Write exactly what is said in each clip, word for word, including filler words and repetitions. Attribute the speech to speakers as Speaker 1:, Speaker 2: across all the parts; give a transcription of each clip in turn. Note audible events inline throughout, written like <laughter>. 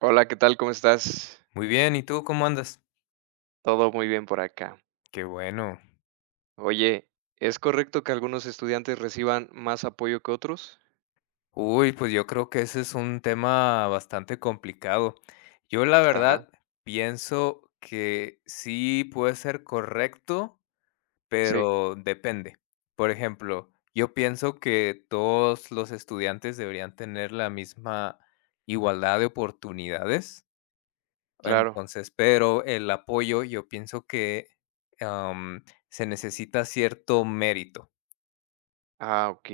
Speaker 1: Hola, ¿qué tal? ¿Cómo estás?
Speaker 2: Muy bien, ¿y tú cómo andas?
Speaker 1: Todo muy bien por acá.
Speaker 2: Qué bueno.
Speaker 1: Oye, ¿es correcto que algunos estudiantes reciban más apoyo que otros?
Speaker 2: Uy, pues yo creo que ese es un tema bastante complicado. Yo la
Speaker 1: Ajá,
Speaker 2: verdad pienso que sí puede ser correcto,
Speaker 1: sí,
Speaker 2: pero depende. Por ejemplo, yo pienso que todos los estudiantes deberían tener la misma igualdad de oportunidades.
Speaker 1: claro.
Speaker 2: Entonces, pero el apoyo, yo pienso que am, se necesita cierto mérito.
Speaker 1: Ah, ok.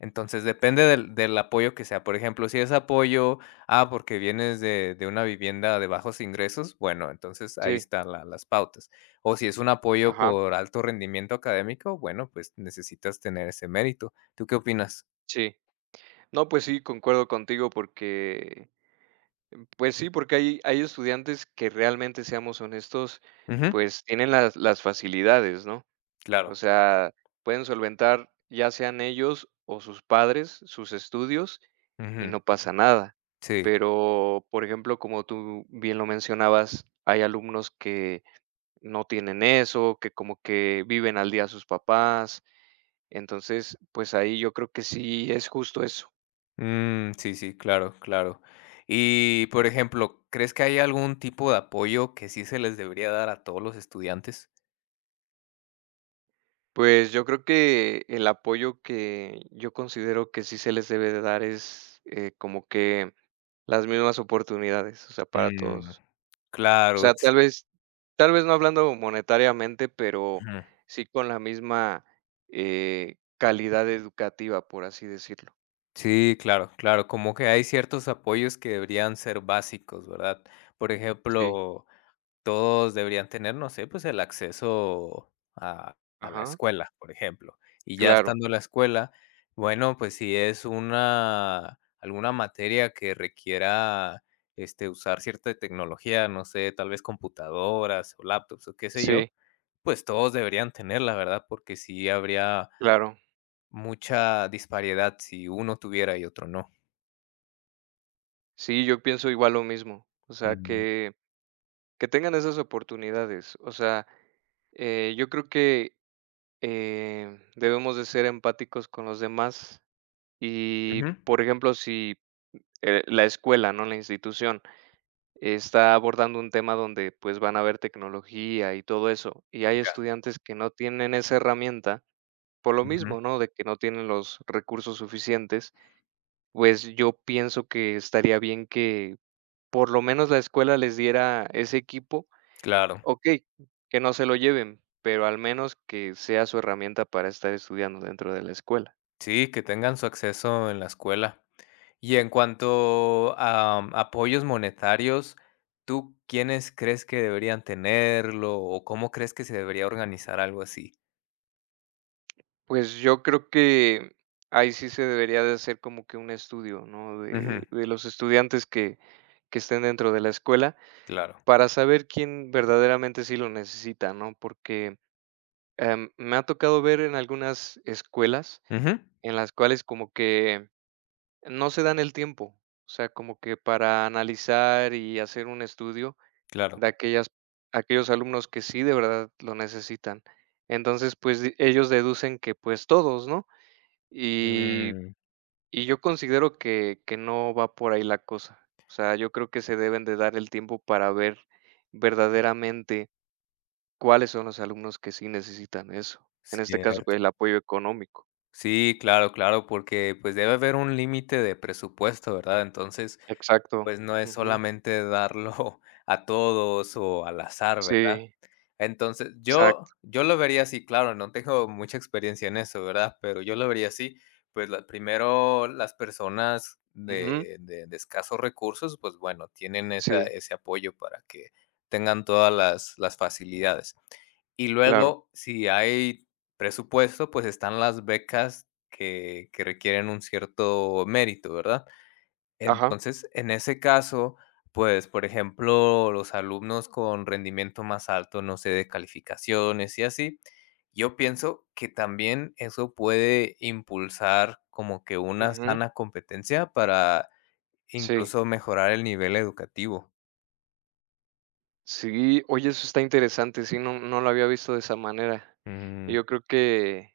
Speaker 2: Entonces, depende del del apoyo que sea. Por ejemplo, si es apoyo, ah, porque vienes de de una vivienda de bajos ingresos, bueno, entonces ahí
Speaker 1: Sí,
Speaker 2: están la las pautas. O si es un apoyo
Speaker 1: ajá,
Speaker 2: por alto rendimiento académico, bueno, pues necesitas tener ese mérito. ¿Tú qué opinas?
Speaker 1: sí. No, pues sí, concuerdo contigo porque, pues sí, porque hay, hay estudiantes que realmente, seamos honestos,
Speaker 2: Ujú,
Speaker 1: pues tienen las, las facilidades, ¿no? O
Speaker 2: claro.
Speaker 1: sea, pueden solventar, ya sean ellos o sus padres, sus estudios y
Speaker 2: Ujú,
Speaker 1: no pasa nada.
Speaker 2: sí.
Speaker 1: Pero, por ejemplo, como tú bien lo mencionabas, hay alumnos que no tienen eso, que como que viven al día sus papás. Entonces, pues ahí yo creo que sí es justo eso.
Speaker 2: Mm, sí, sí, claro, claro. Y, por ejemplo, ¿crees que hay algún tipo de apoyo que sí se les debería dar a todos los estudiantes?
Speaker 1: Pues yo creo que el apoyo que yo considero que sí se les debe de dar es eh, como que las mismas oportunidades, o sea, para
Speaker 2: Mm,
Speaker 1: todos. O
Speaker 2: claro,
Speaker 1: sea,
Speaker 2: s
Speaker 1: tal vez tal vez no hablando monetariamente, pero
Speaker 2: ujú.
Speaker 1: sí con la misma, eh, calidad educativa, por así decirlo.
Speaker 2: Sí, claro, claro, como que hay ciertos apoyos que deberían ser básicos, ¿verdad? Por
Speaker 1: Sí,
Speaker 2: ejemplo, todos deberían tener, no sé, pues el acceso a, a la
Speaker 1: ajá,
Speaker 2: escuela, por ejemplo. Y ya
Speaker 1: claro.
Speaker 2: estando en la escuela, bueno, pues si es una alguna materia que requiera este usar cierta tecnología, no sé, tal vez computadoras o laptops o qué sé yo,
Speaker 1: Sí,
Speaker 2: pues todos deberían tenerla, ¿verdad? Porque sí habría
Speaker 1: claro.
Speaker 2: mucha disparidad si uno tuviera y otro no.
Speaker 1: Sí, yo pienso igual lo mismo. O sea,
Speaker 2: Ujú.
Speaker 1: que que tengan esas oportunidades. O sea, eh, yo creo que, eh, debemos de ser empáticos con los demás y,
Speaker 2: Ujú.
Speaker 1: por ejemplo, si, eh, la escuela, ¿no?, la institución está abordando un tema donde, pues, van a ver tecnología y todo eso, y hay
Speaker 2: Ya.
Speaker 1: estudiantes que no tienen esa herramienta, por lo
Speaker 2: Ujú.
Speaker 1: mismo, ¿no?, de que no tienen los recursos suficientes, pues, yo pienso que estaría bien que, por lo menos, la escuela les diera ese equipo.
Speaker 2: Claro.
Speaker 1: Okey, que no se lo lleven, pero al menos que sea su herramienta para estar estudiando dentro de la escuela.
Speaker 2: Sí, que tengan su acceso en la escuela. Y en cuanto a mm, apoyos monetarios, ¿tú quiénes crees que deberían tenerlo o cómo crees que se debería organizar algo así?
Speaker 1: Pues yo creo que ahí sí se debería de hacer como que un estudio, ¿no? De,
Speaker 2: Ujú.
Speaker 1: de los estudiantes que, que estén dentro de la escuela
Speaker 2: Claro.
Speaker 1: para saber quién verdaderamente sí lo necesita, ¿no? Porque em, me ha tocado ver en algunas escuelas
Speaker 2: Ujú.
Speaker 1: en las cuales como que no se dan el tiempo, o sea, como que para analizar y hacer un estudio
Speaker 2: Claro.
Speaker 1: de aquellas, aquellos alumnos que sí de verdad lo necesitan. Entonces, pues di- ellos deducen que pues todos, ¿no? Y
Speaker 2: Mm,
Speaker 1: Y yo considero que que no va por ahí la cosa. O sea, yo creo que se deben de dar el tiempo para ver verdaderamente cuáles son los alumnos que sí necesitan eso. En este caso,
Speaker 2: cierto.
Speaker 1: pues, el apoyo económico.
Speaker 2: Sí, claro, claro, porque, pues, debe haber un límite de presupuesto, ¿verdad? Entonces,
Speaker 1: Exacto.
Speaker 2: pues, no es
Speaker 1: Ujú.
Speaker 2: solamente darlo <laughs> a todos o al azar, ¿verdad?
Speaker 1: Sí,
Speaker 2: Entonces,
Speaker 1: exacto.
Speaker 2: yo yo lo vería así, claro, no tengo mucha experiencia en eso, ¿verdad? Pero yo lo vería así, pues, la primero, las personas de
Speaker 1: Ujú.
Speaker 2: de de escasos recursos, pues, bueno, tienen esa
Speaker 1: Sí,
Speaker 2: ese apoyo para que tengan todas las las facilidades. Y
Speaker 1: claro.
Speaker 2: luego, si hay presupuesto, pues, están las becas que que requieren un cierto mérito, ¿verdad?
Speaker 1: Ajá.
Speaker 2: Entonces, en ese caso, pues, por ejemplo, los alumnos con rendimiento más alto, no sé, de calificaciones y así, yo pienso que también eso puede impulsar como que una
Speaker 1: Ujú.
Speaker 2: sana competencia para
Speaker 1: Sí.
Speaker 2: incluso mejorar el nivel educativo.
Speaker 1: Sí, oye, eso está interesante, sí, no no lo había visto de esa manera.
Speaker 2: Mm,
Speaker 1: Yo creo que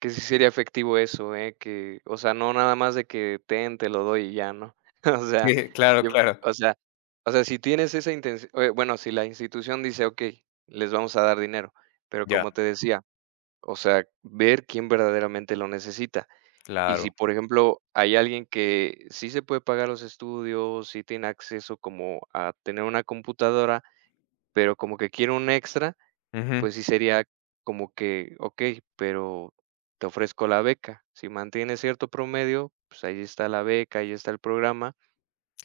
Speaker 1: Que sí sería efectivo eso, ¿eh? Que, o sea, no nada más de que: "Ten, te lo doy", y ya, ¿no? <laughs> O
Speaker 2: <laughs>
Speaker 1: sea,
Speaker 2: sí, claro,
Speaker 1: yo
Speaker 2: claro.
Speaker 1: o sea o sea, si tienes esa intención, bueno, si la institución dice: "Okey, les vamos a dar dinero", pero
Speaker 2: Ya,
Speaker 1: como te decía, o sea, ver quién verdaderamente lo necesita. Y si,
Speaker 2: claro.
Speaker 1: por ejemplo, hay alguien que sí se puede pagar los estudios, sí tiene acceso como a tener una computadora, pero como que quiere un extra,
Speaker 2: Ujú,
Speaker 1: pues sí sería como que, okey, pero te ofrezco la beca. Si mantienes cierto promedio, pues ahí está la beca, ahí está el programa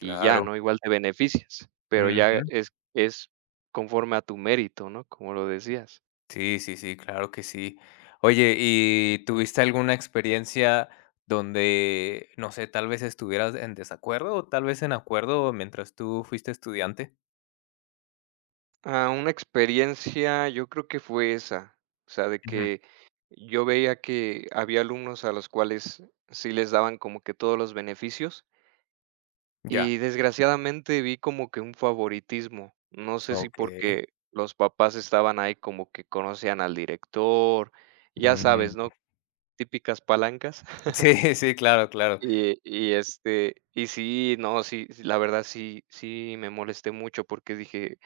Speaker 1: y ya, ¿no? Igual te beneficias, pero ya
Speaker 2: Ujú.
Speaker 1: es es conforme a tu mérito, ¿no? Como lo decías.
Speaker 2: Sí, sí, sí, claro que sí. Oye, ¿y tuviste alguna experiencia donde, no sé, tal vez estuvieras en desacuerdo o tal vez en acuerdo mientras tú fuiste estudiante?
Speaker 1: Ah, una experiencia, yo creo que fue esa, o sea, de
Speaker 2: Ujú,
Speaker 1: que yo veía que había alumnos a los cuales sí les daban como que todos los beneficios
Speaker 2: ya,
Speaker 1: Y desgraciadamente vi como que un favoritismo. No sé si
Speaker 2: okey.
Speaker 1: porque los papás estaban ahí como que conocían al director, ya
Speaker 2: Mm,
Speaker 1: sabes, ¿no? Típicas palancas.
Speaker 2: sí, <laughs> sí, claro,
Speaker 1: <laughs>
Speaker 2: claro.
Speaker 1: Y y, este, y sí, no, sí, sí, la verdad sí, sí me molesté mucho porque dije,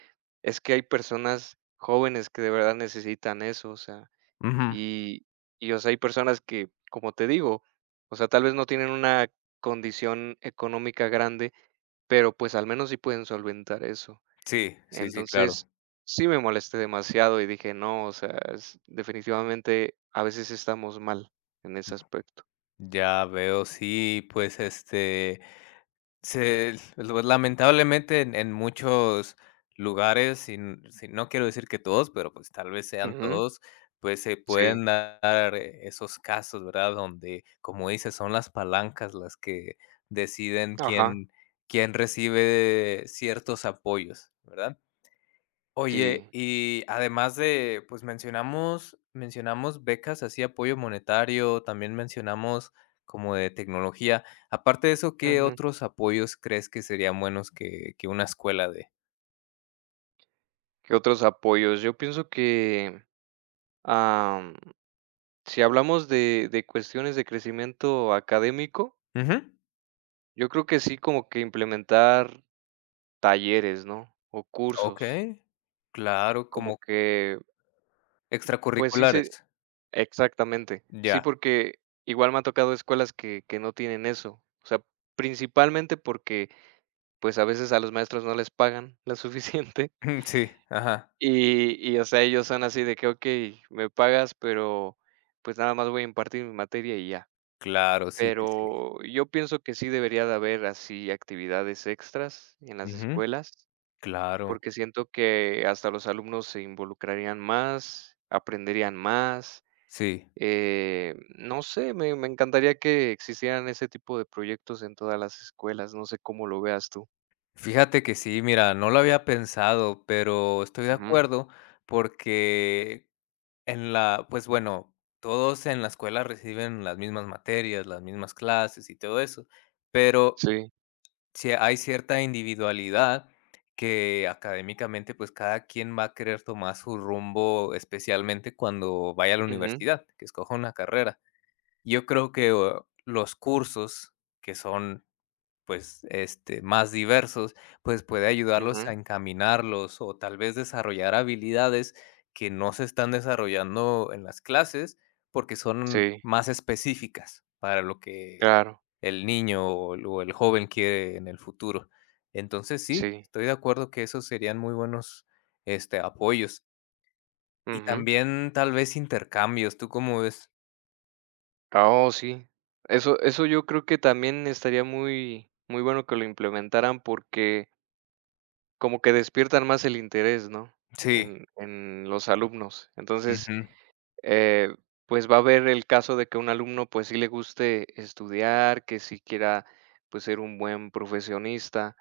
Speaker 1: es que hay personas jóvenes que de verdad necesitan eso, o sea,
Speaker 2: Ujú.
Speaker 1: y y, o sea, hay personas que, como te digo, o sea, tal vez no tienen una condición económica grande, pero, pues, al menos sí pueden solventar eso.
Speaker 2: Sí, sí, sí, claro.
Speaker 1: Entonces, sí me molesté demasiado y dije: "No, o sea, es definitivamente a veces estamos mal en ese aspecto".
Speaker 2: Ya veo, sí, pues, este, se pues, lamentablemente en en muchos lugares, sin sin no quiero decir que todos, pero, pues, tal vez sean
Speaker 1: Ujú,
Speaker 2: todos, pues, se
Speaker 1: sí,
Speaker 2: pueden dar eh, esos casos, ¿verdad? Donde, como dices, son las palancas las que deciden
Speaker 1: ajá,
Speaker 2: quién quién recibe ciertos apoyos, ¿verdad? Oye,
Speaker 1: sí,
Speaker 2: y además de, pues mencionamos mencionamos becas así, apoyo monetario, también mencionamos como de tecnología. Aparte de eso, ¿qué
Speaker 1: ujú.
Speaker 2: otros apoyos crees que serían buenos que que una escuela dé?
Speaker 1: ¿Qué otros apoyos? Yo pienso que, am, si hablamos de de cuestiones de crecimiento académico,
Speaker 2: Ujú,
Speaker 1: yo creo que sí, como que implementar talleres, ¿no? O cursos,
Speaker 2: okey. Claro,
Speaker 1: como
Speaker 2: como
Speaker 1: que, pues sí se
Speaker 2: extracurriculares.
Speaker 1: Exactamente. Sí,
Speaker 2: Ya,
Speaker 1: porque igual me ha tocado escuelas que que no tienen eso. O sea, principalmente porque, pues, a veces a los maestros no les pagan lo <laughs> suficiente
Speaker 2: <laughs> sí, ajá.
Speaker 1: y y, o sea, ellos son así de que: "Okey, me pagas, pero, pues, nada más voy a impartir mi materia y ya".
Speaker 2: Claro, sí, sí, sí.
Speaker 1: Pero yo pienso que sí debería de haber así actividades extras en las
Speaker 2: Ujú,
Speaker 1: escuelas,
Speaker 2: claro,
Speaker 1: porque siento que hasta los alumnos se involucrarían más, aprenderían más.
Speaker 2: sí.
Speaker 1: Eh, no sé, me me encantaría que existieran ese tipo de proyectos en todas las escuelas, no sé cómo lo veas tú.
Speaker 2: Fíjate que sí, mira, no lo había pensado, pero estoy de
Speaker 1: Ujú,
Speaker 2: acuerdo porque en la pues bueno, todos en la escuela reciben las mismas materias, las mismas clases y todo eso, pero
Speaker 1: sí,
Speaker 2: si hay cierta individualidad que académicamente, pues cada quien va a querer tomar su rumbo, especialmente cuando vaya a la
Speaker 1: ujú,
Speaker 2: universidad, que escoja una carrera. Yo creo que, o los cursos que son pues, este, más diversos, pues, puede ayudarlos
Speaker 1: ujú,
Speaker 2: a encaminarlos o tal vez desarrollar habilidades que no se están desarrollando en las clases, porque son
Speaker 1: sí,
Speaker 2: más específicas para lo que
Speaker 1: claro,
Speaker 2: el niño o el o el joven quiere en el futuro. Entonces, sí,
Speaker 1: sí,
Speaker 2: estoy de acuerdo que esos serían muy buenos, este, apoyos. Y
Speaker 1: ujú.
Speaker 2: también tal vez intercambios, ¿tú cómo ves?
Speaker 1: Ah, oh, sí. Eso eso yo creo que también estaría muy muy bueno que lo implementaran porque como que despiertan más el interés, ¿no?
Speaker 2: Sí,
Speaker 1: En en los alumnos. Entonces
Speaker 2: ujú,
Speaker 1: eh, pues va a haber el caso de que a un alumno pues sí le guste estudiar, que sí quiera pues ser un buen profesionista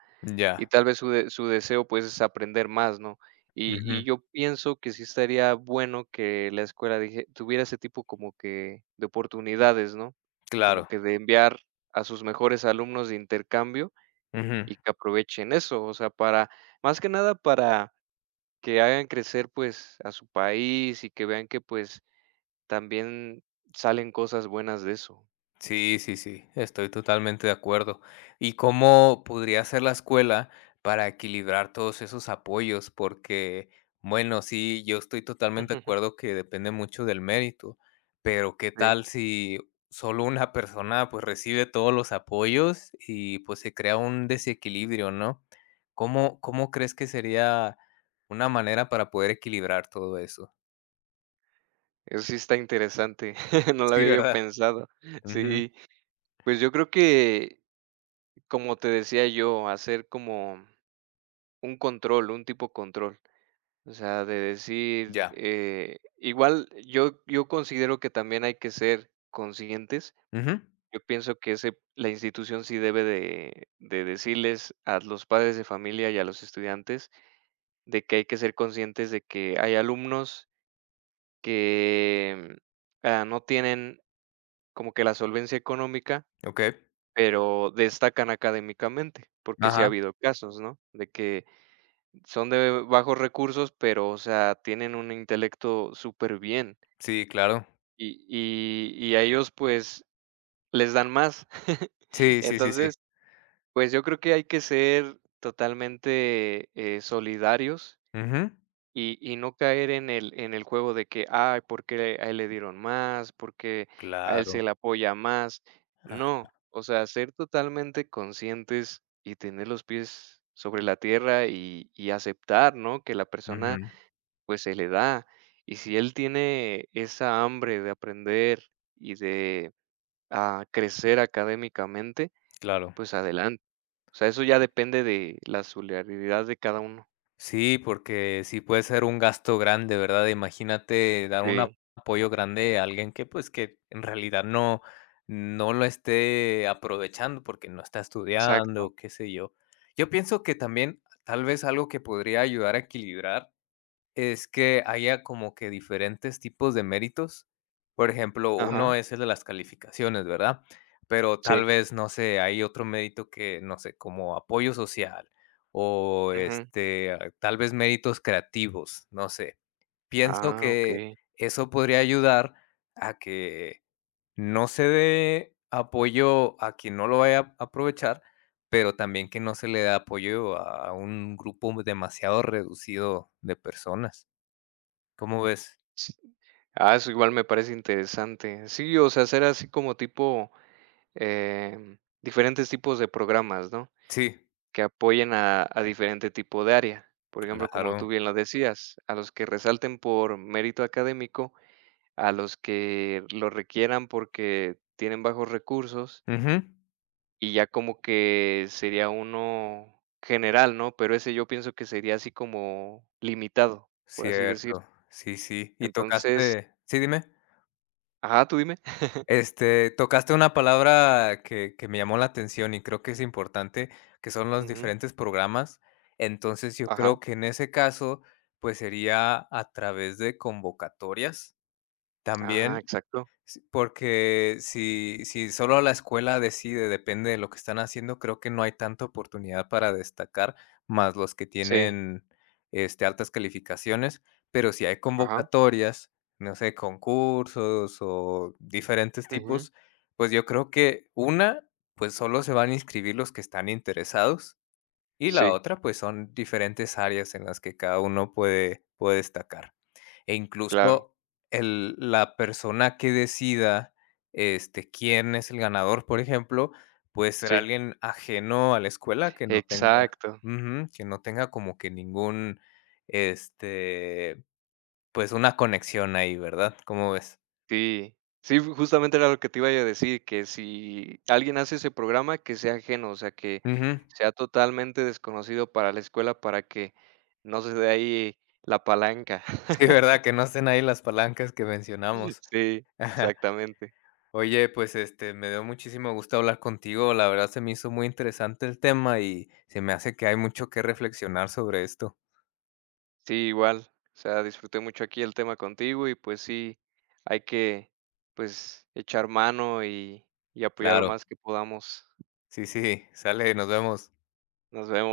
Speaker 1: y
Speaker 2: ya,
Speaker 1: tal vez su, de- su deseo pues es aprender más, ¿no? Y, y
Speaker 2: ujú,
Speaker 1: yo pienso que sí estaría bueno que la escuela dije- tuviera ese tipo como que de oportunidades, ¿no? Como
Speaker 2: claro,
Speaker 1: que de enviar a sus mejores alumnos de intercambio
Speaker 2: ujú.
Speaker 1: y que aprovechen eso, o sea, para, más que nada para que hagan crecer pues a su país y que vean que pues también salen cosas buenas de eso.
Speaker 2: Sí, sí, sí, estoy totalmente de acuerdo. ¿Y cómo podría ser la escuela para equilibrar todos esos apoyos? Porque, bueno, sí, yo estoy totalmente de
Speaker 1: <laughs>
Speaker 2: acuerdo que depende mucho del mérito, pero ¿qué
Speaker 1: Sí,
Speaker 2: tal si solo una <laughs> persona pues recibe todos los apoyos y pues se crea un desequilibrio, ¿no? ¿Cómo, cómo crees que sería una manera para poder equilibrar todo eso?
Speaker 1: eso sí está interesante, <laughs> no lo
Speaker 2: Sí,
Speaker 1: había yo
Speaker 2: ¿verdad?
Speaker 1: pensado.
Speaker 2: Ujú,
Speaker 1: Sí, pues yo creo que, como te decía yo, hacer como un control, un tipo control. O sea, de decir,
Speaker 2: ya.
Speaker 1: eh, igual yo, yo considero que también hay que ser conscientes.
Speaker 2: Ujú,
Speaker 1: Yo pienso que ese, la institución sí debe de, de decirles a los padres de familia y a los estudiantes de que hay que ser conscientes de que hay alumnos que, ah, no tienen como que la solvencia económica,
Speaker 2: ok.
Speaker 1: pero destacan académicamente, porque sí ha
Speaker 2: Ajá.
Speaker 1: habido casos, ¿no? De que son de bajos recursos, pero, o sea, tienen un intelecto súper bien
Speaker 2: Sí, claro.
Speaker 1: y y y a ellos, pues, les dan más. <laughs>
Speaker 2: Sí, sí, sí, sí.
Speaker 1: Entonces, pues, yo creo que hay que ser totalmente, eh, solidarios
Speaker 2: Ujú.
Speaker 1: Y y no caer en el en el juego de que: "Ay, ¿por qué a él le dieron más? ¿Por qué a él se
Speaker 2: Claro.
Speaker 1: le apoya más?".
Speaker 2: Ah.
Speaker 1: No, o sea, ser totalmente conscientes y tener los pies sobre la tierra y y aceptar, ¿no? Que la
Speaker 2: Ujú.
Speaker 1: persona, pues, se le da. Y si él tiene esa hambre de aprender y de, ah, crecer académicamente,
Speaker 2: Claro.
Speaker 1: pues adelante. O sea, eso ya depende de la solidaridad de cada uno.
Speaker 2: Sí, porque sí puede ser un gasto grande, ¿verdad? Imagínate dar un
Speaker 1: Sí,
Speaker 2: apoyo grande a alguien que, pues, que en realidad no no lo esté aprovechando porque no está
Speaker 1: exacto.
Speaker 2: estudiando, qué sé yo. Yo pienso que también, tal vez algo que podría ayudar a equilibrar es que haya como que diferentes tipos de méritos. Por ejemplo,
Speaker 1: Ajá,
Speaker 2: uno es el de las calificaciones, ¿verdad? Pero
Speaker 1: sí,
Speaker 2: tal vez, no sé, hay otro mérito que, no sé, como apoyo social o
Speaker 1: ujú.
Speaker 2: este, ah, tal vez méritos creativos, no sé. Pienso
Speaker 1: Ah,
Speaker 2: que
Speaker 1: okey.
Speaker 2: eso podría ayudar a que no se dé apoyo a quien no lo vaya a aprovechar, pero también que no se le dé apoyo a un grupo demasiado reducido de personas. ¿Cómo ves?
Speaker 1: Sí. Ah, eso igual me parece interesante. Sí, o sea, hacer así como tipo, em, diferentes tipos de programas, ¿no?
Speaker 2: Sí,
Speaker 1: Que apoyen a a diferente tipo de área. Por ejemplo, como tú
Speaker 2: claro.
Speaker 1: bien lo decías, a los que resalten por mérito académico, a los que lo requieran porque tienen bajos recursos,
Speaker 2: Ujú.
Speaker 1: y ya como que sería uno general, ¿no? Pero ese yo pienso que sería así como limitado, por así decir.
Speaker 2: Cierto. Sí, sí. Y
Speaker 1: Entonces
Speaker 2: tocaste sí, dime.
Speaker 1: ajá, ¿tú dime?
Speaker 2: Este, tocaste una palabra que que me llamó la atención y creo que es importante, que son los
Speaker 1: Ujú,
Speaker 2: diferentes programas. Entonces, yo
Speaker 1: ajá.
Speaker 2: creo que en ese caso, pues, sería a través de convocatorias.
Speaker 1: Ah,
Speaker 2: También
Speaker 1: exacto.
Speaker 2: sí, porque si si solo la escuela decide, depende de lo que están haciendo, creo que no hay tanta oportunidad para destacar, más los que
Speaker 1: Sí,
Speaker 2: tienen, este, altas calificaciones, pero si hay
Speaker 1: ajá.
Speaker 2: convocatorias, no sé, concursos o diferentes
Speaker 1: Ujú.
Speaker 2: tipos, pues yo creo que una, pues solo se van a inscribir los que están interesados y la
Speaker 1: Sí,
Speaker 2: otra, pues, son diferentes áreas en las que cada uno puede puede destacar. E
Speaker 1: claro.
Speaker 2: incluso el la persona que decida, este, quién es el ganador, por ejemplo, puede ser
Speaker 1: Sí,
Speaker 2: alguien ajeno a la escuela que no tenga
Speaker 1: exacto.
Speaker 2: ujú, que no tenga como que ningún, este, pues, una conexión ahí, ¿verdad? ¿Cómo ves?
Speaker 1: Sí. Sí, ju justamente era lo que te iba yo a decir, que si alguien hace ese programa, que sea ajeno, o sea, que
Speaker 2: Ujú.
Speaker 1: sea totalmente desconocido para la escuela, para que no se dé ahí la palanca.
Speaker 2: Sí,
Speaker 1: <laughs>
Speaker 2: ¿verdad? Que no estén ahí las palancas que mencionamos.
Speaker 1: Sí,
Speaker 2: <laughs>
Speaker 1: exactamente.
Speaker 2: Oye, pues, este, me dio muchísimo gusto hablar contigo. La verdad se me hizo muy interesante el tema y se me hace que hay mucho que reflexionar sobre esto.
Speaker 1: Sí, igual. O sea, disfruté mucho aquí el tema contigo y pues sí, hay que pues echar mano y, y apoyar lo
Speaker 2: Claro.
Speaker 1: más que podamos.
Speaker 2: Sí, sí, sale, nos vemos.
Speaker 1: Nos vemos.